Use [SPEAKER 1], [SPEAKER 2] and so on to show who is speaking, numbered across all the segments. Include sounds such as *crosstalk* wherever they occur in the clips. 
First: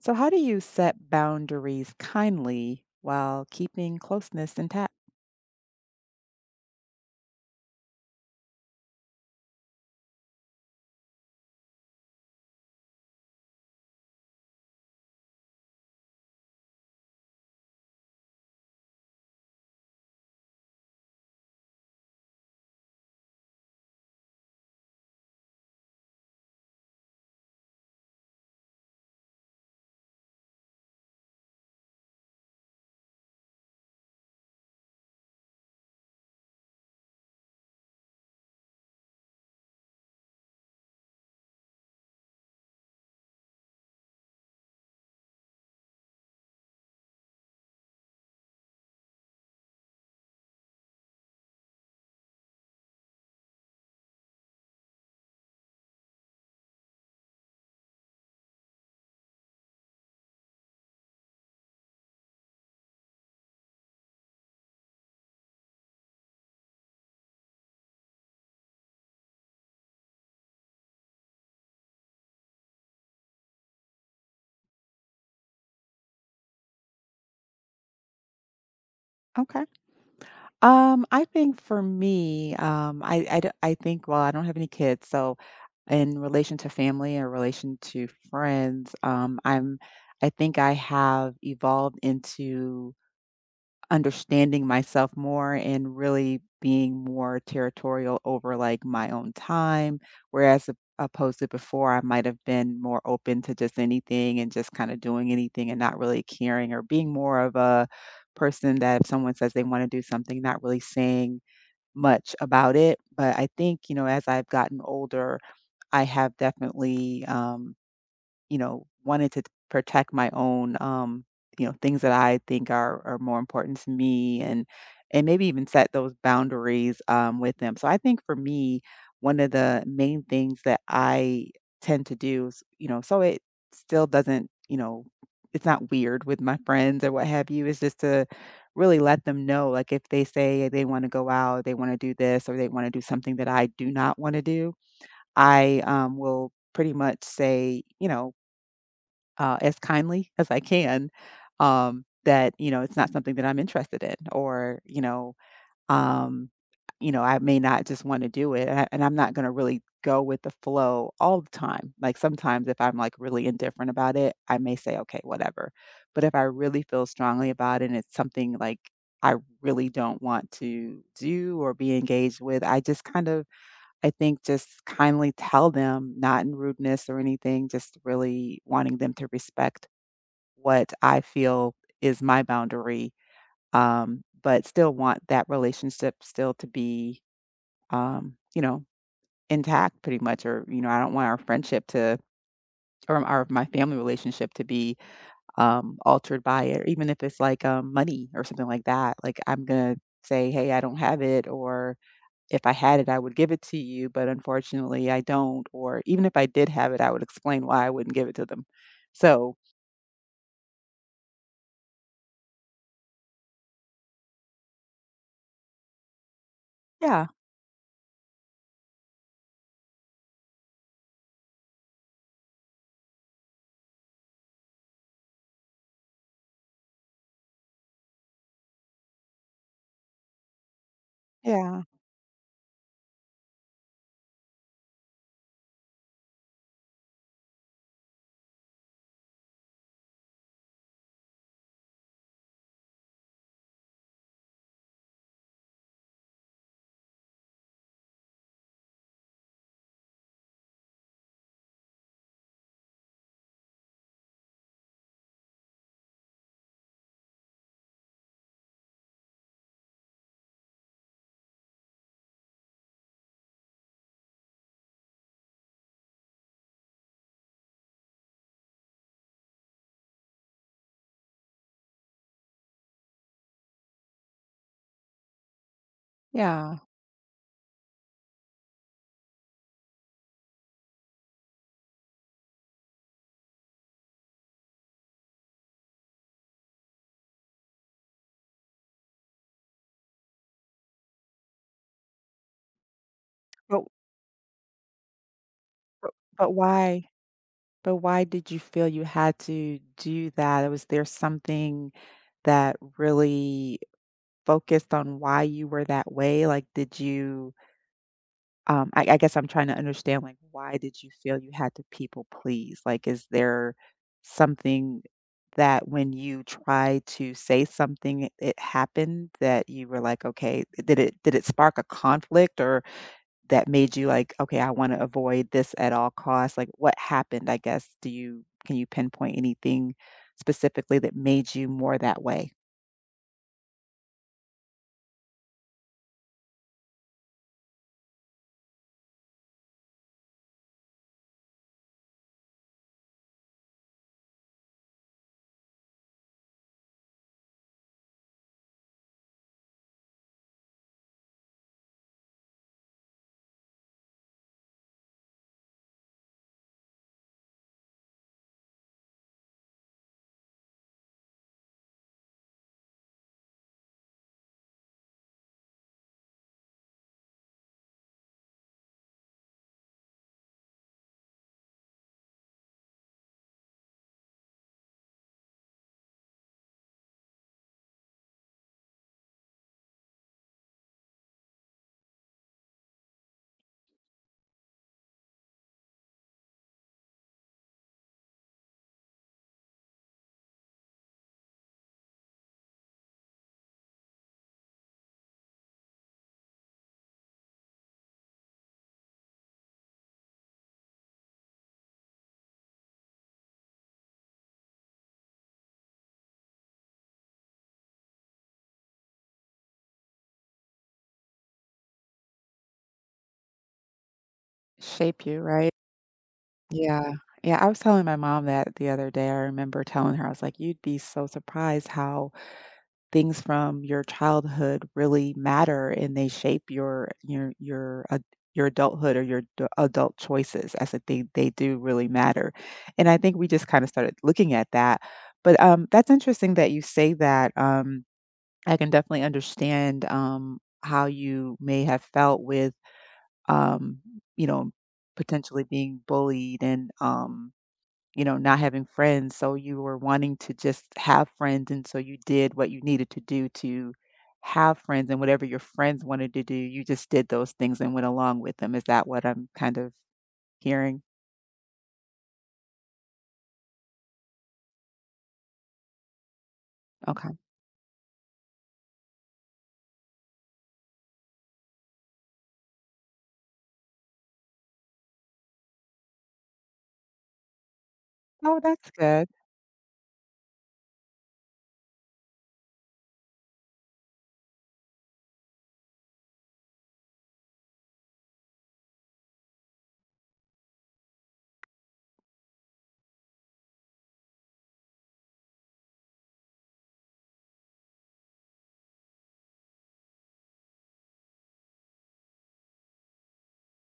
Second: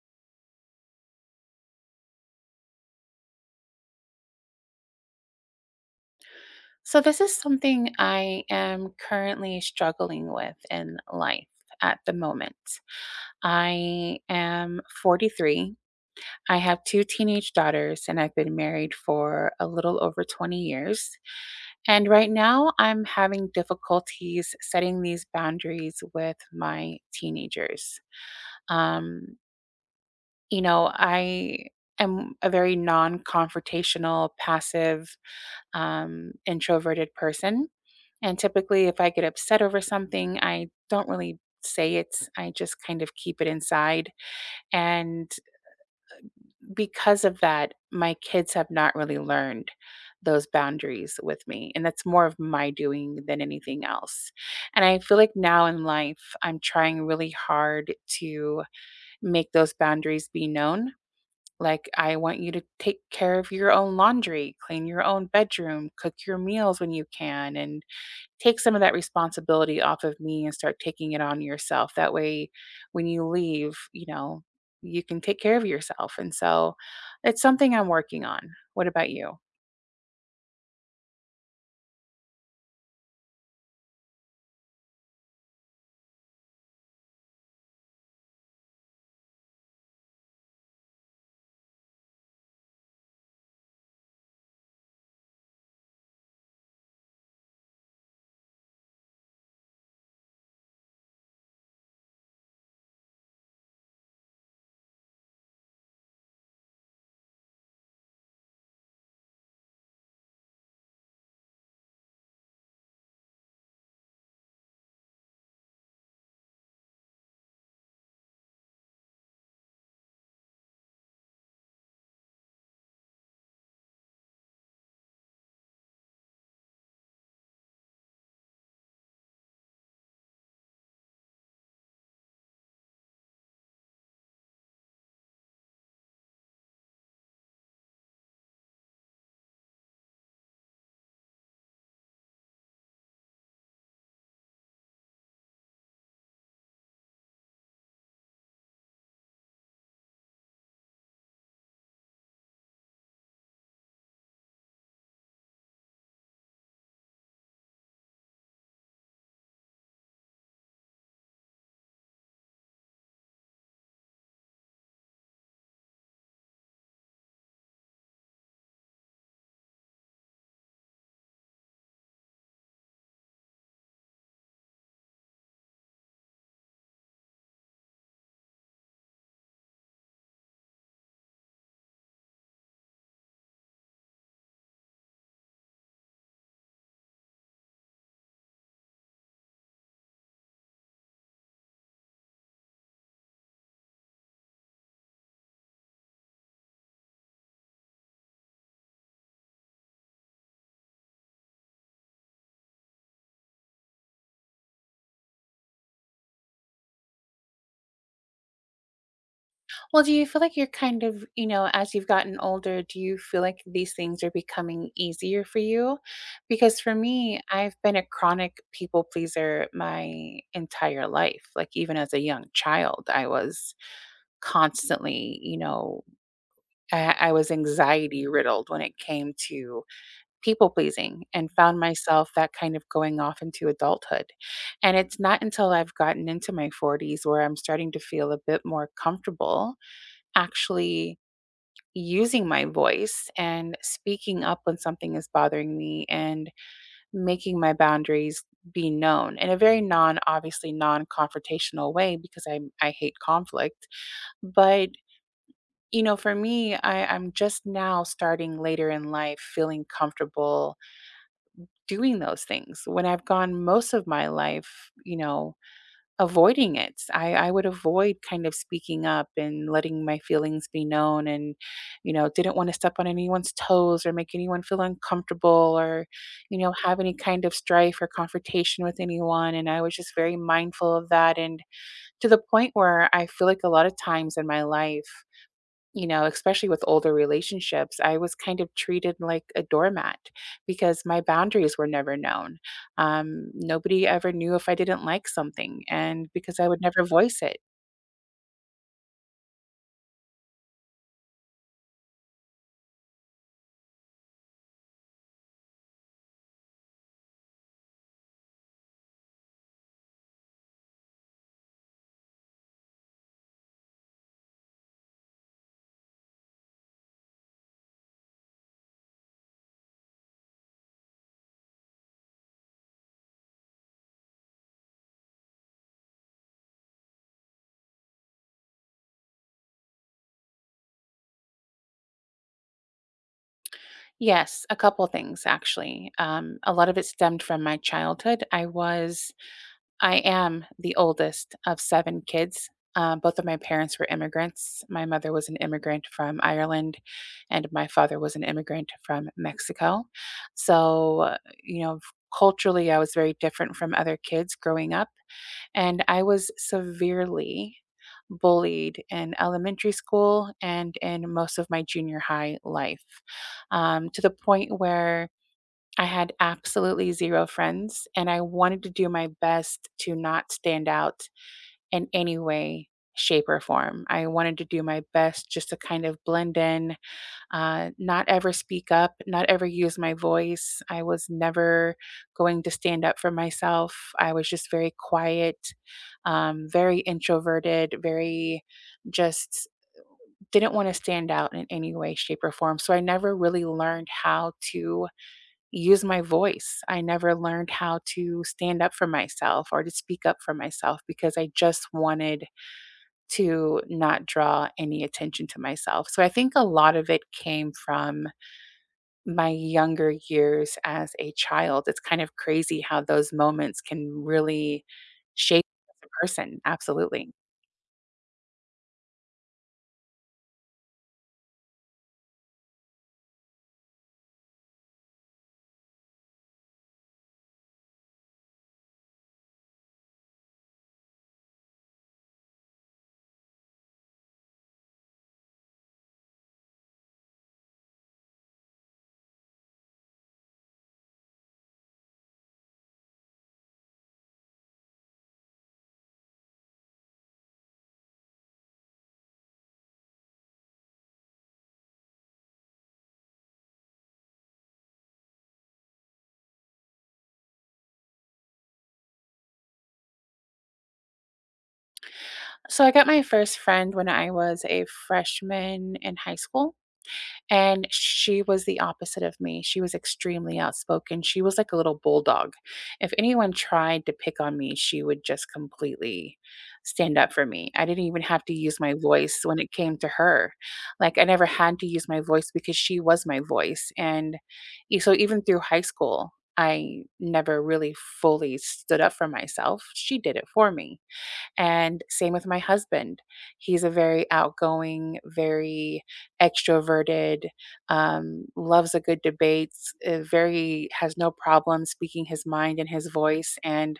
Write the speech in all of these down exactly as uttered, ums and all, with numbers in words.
[SPEAKER 1] So, how do you set boundaries kindly while keeping closeness intact?
[SPEAKER 2] So, this is something I am currently struggling with in life at the moment. I am forty-three. I have two teenage daughters, and I've been married for a little over twenty years. And right now, I'm having difficulties setting these boundaries with my teenagers. Um, you know, I am a very non confrontational, passive, um, introverted person. And typically, if I get upset over something, I don't really say it. I just kind of keep it inside. And because of that, my kids have not really learned those boundaries with me. And that's more of my doing than anything else. And I feel like now in life, I'm trying really hard to make those boundaries be known. Like, I want you to take care of your own laundry, clean your own bedroom, cook your meals when you can, and take some of that responsibility off of me and start taking it on yourself. That way, when you leave, you know, you can take care of yourself. And so it's something I'm working on. What about you?
[SPEAKER 1] Okay. Um, I think for me, um, I, I, d- I think, well, I don't have any kids. So, in relation to family and relation to friends, um, I'm, I think I have evolved into understanding myself more and really being more territorial over, like, my own time, whereas op opposed to before, I might have been more open to just anything and just kinda doing anything and not really caring or being more of a person that if someone says they wanna do something, not really saying much about it. But I think, you know, as I've gotten older, I have definitely, um you know, wanted to protect my own, um, you know, things that I think are are more important to me, and and maybe even set those boundaries um, with them. So I think for me, one of the main things that I tend to do is, you know, so it still doesn't, you know, it's not weird with my friends or what have you, is just to really let them know, like if they say they want to go out, they want to do this, or they want to do something that I do not want to do, I um, will pretty much say, you know, uh, as kindly as I can, um, that you know it's not something that I'm interested in, or you know, um, you know, I may not just want to do it, and, I, and I'm not going to really go with the flow all the time. Like sometimes, if I'm like really indifferent about it, I may say, okay, whatever. But if I really feel strongly about it, and it's something like I really don't want to do or be engaged with, I just kind of I think just kindly tell them, not in rudeness or anything, just really wanting them to respect what I feel is my boundary, um, but still want that relationship still to be, um, you know, intact pretty much. Or, you know, I don't want our friendship to, or our my family relationship to be um, altered by it, or even if it's like um, money or something like that. Like I'm gonna say, hey, I don't have it, or if I had it, I would give it to you, but unfortunately, I don't. Or even if I did have it, I would explain why I wouldn't give it to them. So
[SPEAKER 2] Well, do you feel like you're kind of, you know, as you've gotten older, do you feel like these things are becoming easier for you? Because for
[SPEAKER 1] yeah,
[SPEAKER 2] me, I've been a chronic people pleaser my entire life. Like, even as a young child, I was constantly, you know, I I was anxiety riddled when it came to people pleasing and found
[SPEAKER 1] yeah,
[SPEAKER 2] myself that kind of going off into adulthood. And it's not until I've gotten into my forties where I'm starting to feel a bit more comfortable actually using my voice and speaking up when something is bothering me and making my boundaries be known in a very non obviously non confrontational way because I I hate conflict but you know, for me, I, I'm just now starting later in life feeling comfortable doing those things when I've gone most of my life, you know, avoiding it. I, I would avoid kind of speaking up and letting my feelings be known and, you know, didn't want to step on anyone's toes or make anyone feel uncomfortable or, you know,
[SPEAKER 1] yeah.
[SPEAKER 2] have any kind of strife or confrontation with anyone. And I was just very mindful of that. And to the point where I feel like a lot of times in my life, you know, especially with older relationships, I was kind of treated like a doormat because my boundaries were never known. Um,
[SPEAKER 1] But
[SPEAKER 2] nobody ever knew if I didn't like something,
[SPEAKER 1] But
[SPEAKER 2] and
[SPEAKER 1] but
[SPEAKER 2] because I would never
[SPEAKER 1] why
[SPEAKER 2] voice it.
[SPEAKER 1] but why did you feel you had to do that? Was there something that really focused on why you were that way? Like, did you, um, I, I guess I'm trying to understand, like, why did you feel you had to people please? Like, is there something that when you try to say something, it, it happened that you were like, okay, did it did it spark a conflict or that made you like, "Okay, I wanna avoid this at all costs." Like, what happened, I guess? Do you can you pinpoint anything specifically that made you more that way?
[SPEAKER 2] Yes, a couple things actually. Um, a lot of it stemmed from my childhood. I was I am the oldest of seven kids. Um, both of my parents were immigrants. My mother was an immigrant from Ireland, and my father was an immigrant from Mexico. So, uh, you know, culturally, I was very different from other kids growing up, and I was severely bullied in elementary school and in most of my junior high life, um, to the point where I had absolutely zero friends, and I wanted to do my best to not stand out in any way, shape, or form. I wanted to do my best just to kind of blend in, uh, not ever speak up, not ever use my voice. I was never going to stand up for myself. I was just very quiet, um, very introverted, very just didn't want to stand out in any way, shape, or form. So I never really learned how to use my voice. I never learned how to stand up for myself or to speak up for myself because I just wanted to not draw any attention to myself. So I think a lot of it came from my younger years as a child. It's kind of crazy how those moments can really
[SPEAKER 1] Shape you,
[SPEAKER 2] shape
[SPEAKER 1] right?
[SPEAKER 2] you as a person.
[SPEAKER 1] Yeah.
[SPEAKER 2] Absolutely.
[SPEAKER 1] Yeah, I was telling my mom that the other day. I remember telling her, I was like, "You'd be so surprised how" things from your childhood really matter and they shape your your your ad- your adulthood or your d- adult choices. I said they they do really matter, and I think we just kind of started looking at that. But um, that's interesting that you say that. Um, I can definitely understand um, how you may have felt with um, you know, potentially being bullied and um, you know, not having friends, so you were wanting to just have friends, and so you did what you needed to do to have friends, and whatever your friends wanted to do, you just did those things and went along with them. Is that what I'm kind of hearing?
[SPEAKER 2] So I got my first friend when I was a freshman in high school.
[SPEAKER 1] Okay.
[SPEAKER 2] And she was the opposite of me. She was extremely outspoken. She was like a little bulldog. If anyone tried to pick on me, she would just completely stand up for me. I didn't even have to
[SPEAKER 1] Oh,
[SPEAKER 2] use
[SPEAKER 1] that's
[SPEAKER 2] my
[SPEAKER 1] good.
[SPEAKER 2] voice when it came to her. Like I never had to use my voice because she was my voice. And e- so even through high school, I never really fully stood up for myself. She did it for me. And same with my husband. He's a very outgoing, very extroverted, um, loves a good debate, uh, very has no problem speaking his mind and his voice. And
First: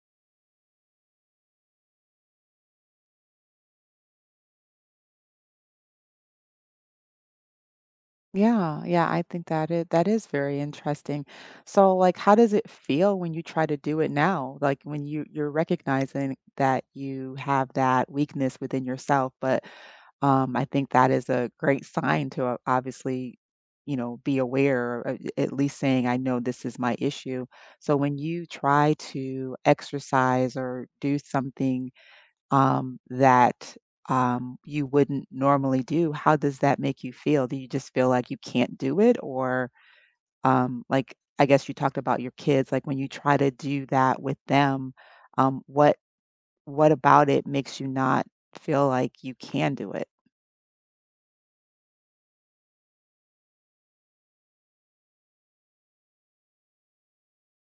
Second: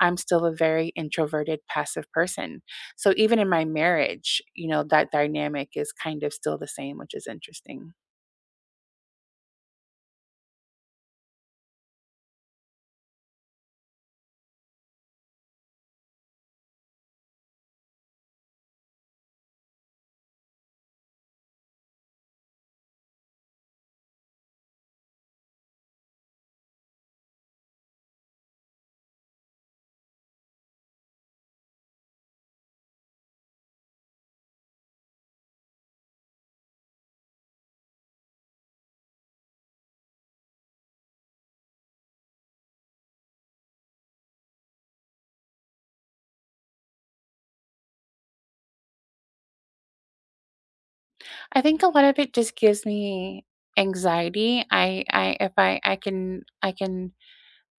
[SPEAKER 2] I'm still a very introverted, passive person. So even in my marriage, you know, that dynamic is kind of still the same, which is interesting.
[SPEAKER 1] Yeah, yeah, I think that is that is very interesting. So, like, how does it feel when you try to do it now? Like when you you're recognizing that you have that weakness within yourself, but um, I think that is a great sign to o obviously, you know, be aware, or at least saying, "I know this is my issue." So when you try to exercise or do something, um, that, um, you wouldn't normally do, how does that make you feel? Do you just feel like you can't do it? Or, um, like, I guess you talked about your kids, like, when you try to do that with them, um, what what about it makes you not feel like you can do it?
[SPEAKER 2] I think a lot of it just gives me anxiety. I, I, if I, I can, I can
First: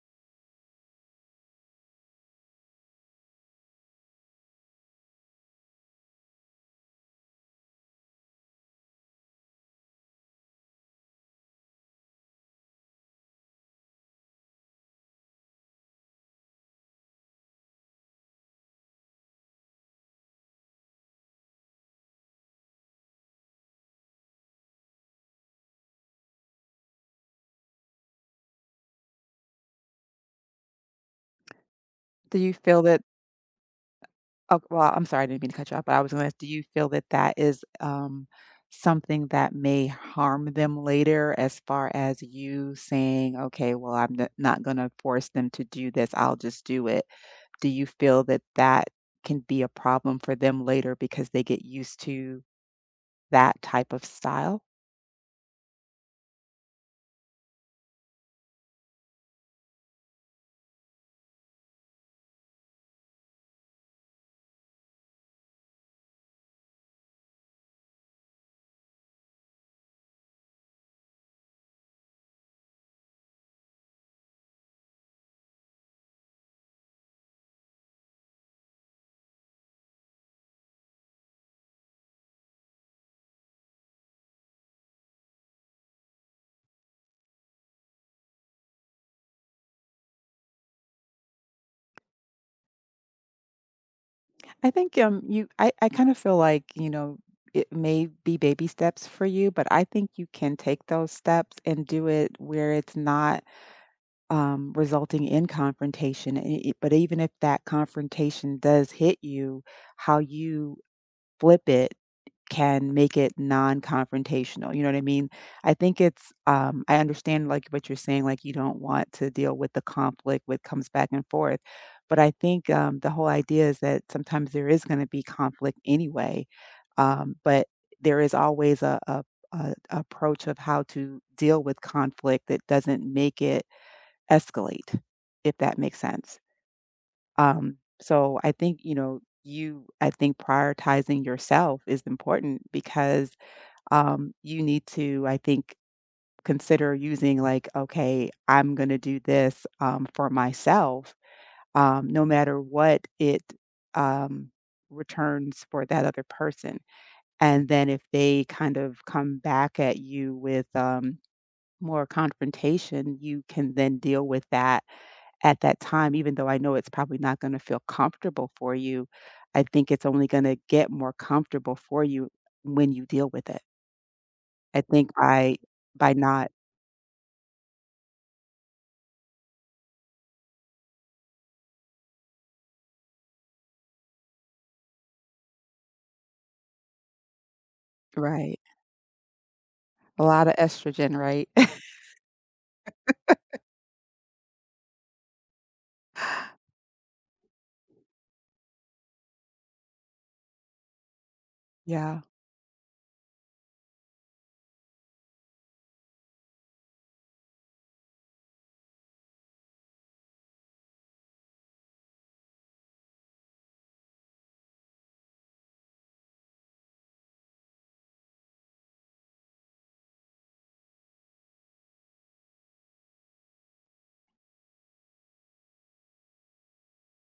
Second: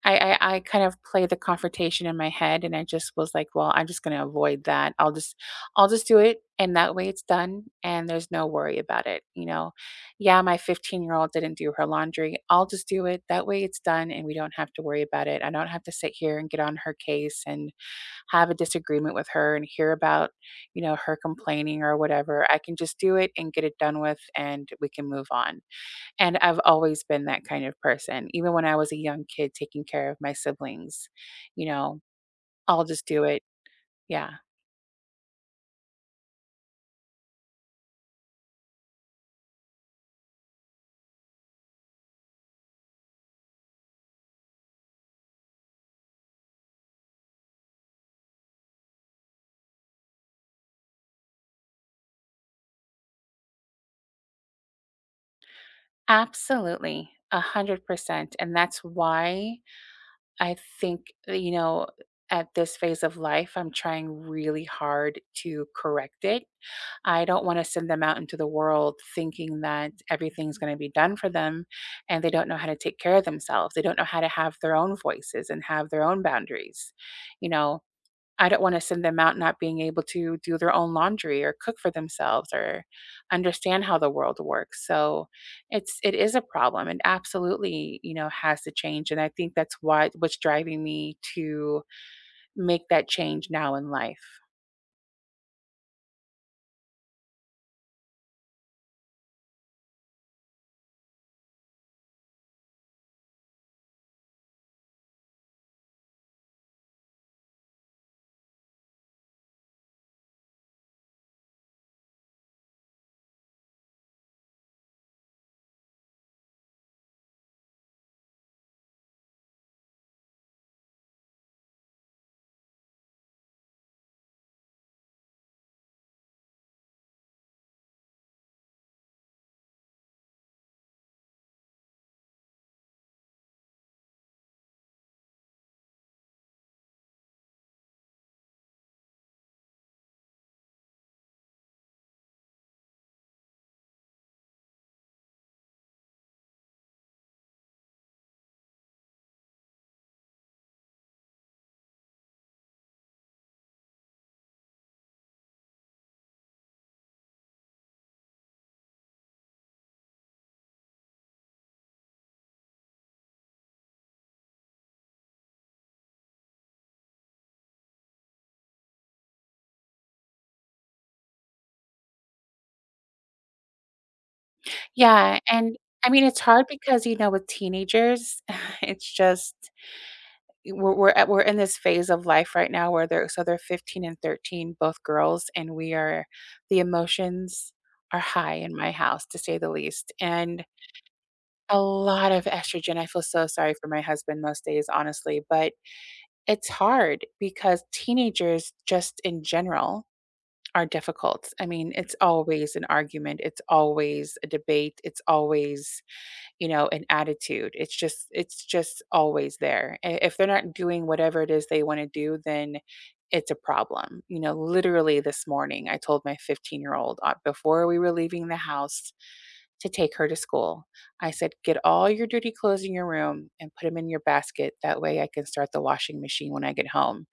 [SPEAKER 2] I I I kind of play the confrontation in my head, and I just was like, "Well, I'm just gonna avoid that. I'll just I'll just do it, and that way it's done, and there's no worry about it." You know, yeah, my fifteen-year-old didn't do her laundry. I'll just do it. That way it's done, and we don't have to worry about it. I don't have to sit here and get on her case and have a disagreement with her and hear about, you know, her complaining or whatever. I can just do it and get it done with, and we can move on. And I've always been that kind of person, even when I was a young kid taking care of my siblings, you know,
[SPEAKER 1] Do you feel
[SPEAKER 2] I'll
[SPEAKER 1] that
[SPEAKER 2] just do it. Yeah,
[SPEAKER 1] oh, well, I'm sorry, I didn't mean to cut you off, but I was gonna ask, do you feel that that is, um, something that may harm them later as far as you saying, "Okay, well, I'm n not gonna force them to do this, I'll just do it." Do you feel that that can be a problem for them later because they get used to that type of style?
[SPEAKER 2] absolutely. A hundred percent. And that's why I think, uh, you know, at this phase of life, I'm trying really hard to correct it. I don't want to send them out into the world thinking that everything's going to be done for them and they don't know how to take care of themselves. They don't know how to have their own voices and have their own boundaries, you know I don't wanna send them out not being able to do their own laundry or cook for themselves or understand how the world works. So it's it is a problem and absolutely, you know, has to change. And I think that's why what's driving me to make that change now in life.
[SPEAKER 1] I think, um, you I I kinda feel like, you know, it may be baby steps for you, but I think you can take those steps and do it where it's not um, resulting in confrontation. I- i- But even if that confrontation does hit you, how you flip it can make it non-confrontational. You know what I mean? I think it's um, I understand like what you're saying, like you don't want to deal with the conflict what comes back and forth. But I think um, the whole idea is that sometimes there is going to be conflict anyway. Um, but there is always a, a, a approach of how to deal with conflict that doesn't make it escalate, if that makes sense. Um, so I think, you know, you, I think prioritizing yourself is important because um, you need to, I think, consider using like, okay, I'm going to do this um, for myself, um, no matter what it um, returns for that other person. And then if they kind of come back at you with um, more confrontation, you can then deal with that at that time, even though I know it's probably not gonna feel comfortable for you, I think it's only gonna get more comfortable for you when you deal with it. I think
[SPEAKER 2] Yeah,
[SPEAKER 1] by
[SPEAKER 2] and I
[SPEAKER 1] by
[SPEAKER 2] mean, it's
[SPEAKER 1] not
[SPEAKER 2] hard because, you know, with teenagers, *sighs* *laughs* it's just We're we're at we're in this phase of life right now where they're so they're fifteen and thirteen, both girls, and we are the emotions are high
[SPEAKER 1] Right.
[SPEAKER 2] in my house, to say the least,
[SPEAKER 1] A lot of
[SPEAKER 2] and
[SPEAKER 1] estrogen, right? *laughs*
[SPEAKER 2] a lot of estrogen. I feel so sorry for my husband most days, honestly, but it's hard because teenagers just in general are difficult. I mean, it's
[SPEAKER 1] Yeah.
[SPEAKER 2] always an argument, it's always a debate, it's always you know, an attitude. It's just it's just always there. I- If they're not doing whatever it is they want to do, then it's a problem. You know, literally this morning I told my fifteen-year-old uh, before we were leaving the house to take her to school. I said, "Get all your dirty clothes in your room and put them in your basket. That way I can start the washing machine when I get home."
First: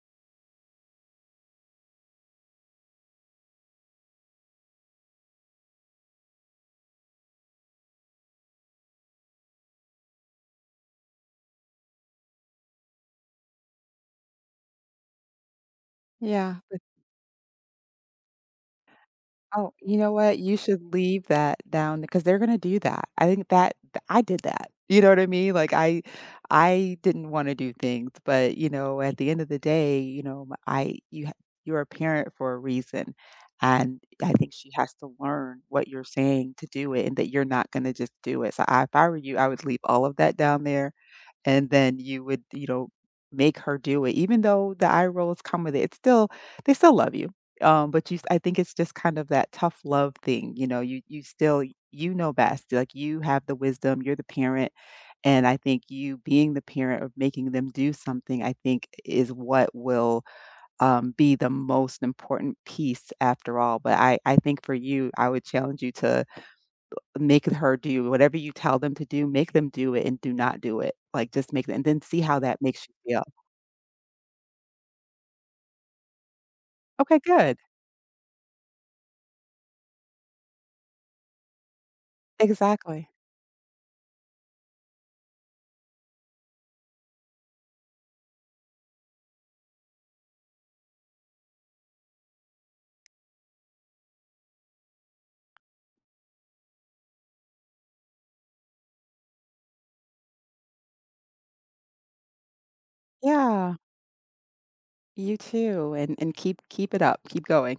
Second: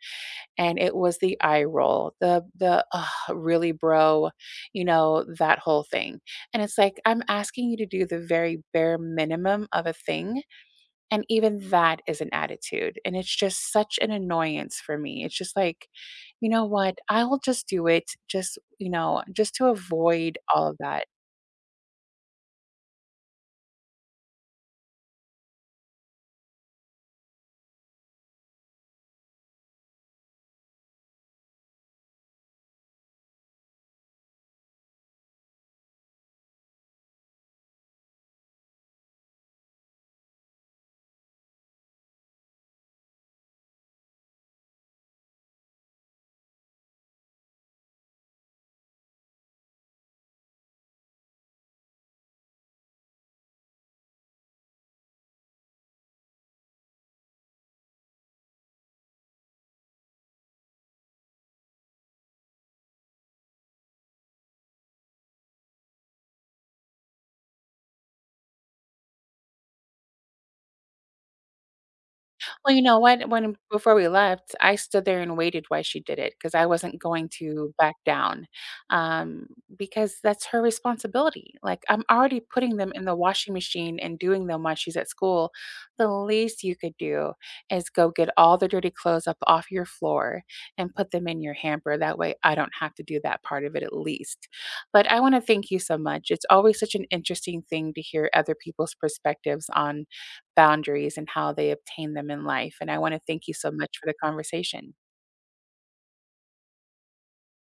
[SPEAKER 2] And it was the eye roll, the the, "Ugh, really, bro?" You know, that whole thing, and it's like, I'm asking you to do the very bare minimum of a thing, and even that is an attitude, and it's just such an annoyance for me. It's just like, "You
[SPEAKER 1] Yeah.
[SPEAKER 2] know what? I will just do it just" you know, just to
[SPEAKER 1] Oh, you know what?
[SPEAKER 2] avoid
[SPEAKER 1] You
[SPEAKER 2] all of
[SPEAKER 1] should
[SPEAKER 2] that.
[SPEAKER 1] leave that down because they're gonna do that. I think that th- I did that. You know what I mean? Like I, I didn't want to do things, but you know, at the end of the day, you know, m- I you ha- you're a parent for a reason, and I think she has to learn what you're saying to do it, and that you're not gonna just do it. So I, if I were you, I would leave all of that down there and then you would, you know, make her do it. Even though the eye rolls come with it, it's still they still love you. Um, but you I think it's just kind of that tough love thing, you know, you you still you know best. Like you have the wisdom, you're the parent. And I think you being the parent of making them do something, I think is what will um, be the most important piece after all. But I, I think for you, I would challenge you to make her do whatever you tell them to do, make them do it and do not do it. Like, just make them and then see how that
[SPEAKER 2] Well, you
[SPEAKER 1] makes you
[SPEAKER 2] know
[SPEAKER 1] feel.
[SPEAKER 2] what? When before we left, I stood there and waited while she did it because I wasn't
[SPEAKER 1] Okay,
[SPEAKER 2] going
[SPEAKER 1] good.
[SPEAKER 2] to back down, um, because that's her responsibility. Like, I'm already putting them in
[SPEAKER 1] Exactly.
[SPEAKER 2] the washing machine and doing them while she's at school. The least you could do is go get all the dirty clothes up off your floor and put them in your hamper. That way, I don't have to do that part of it at least. But I wanna thank you so much. It's always such an interesting thing to hear other people's perspectives on boundaries and how they obtain them in life, and I wanna thank you so
[SPEAKER 1] Yeah,
[SPEAKER 2] much for the conversation.
[SPEAKER 1] you too, and and keep keep it up, keep going.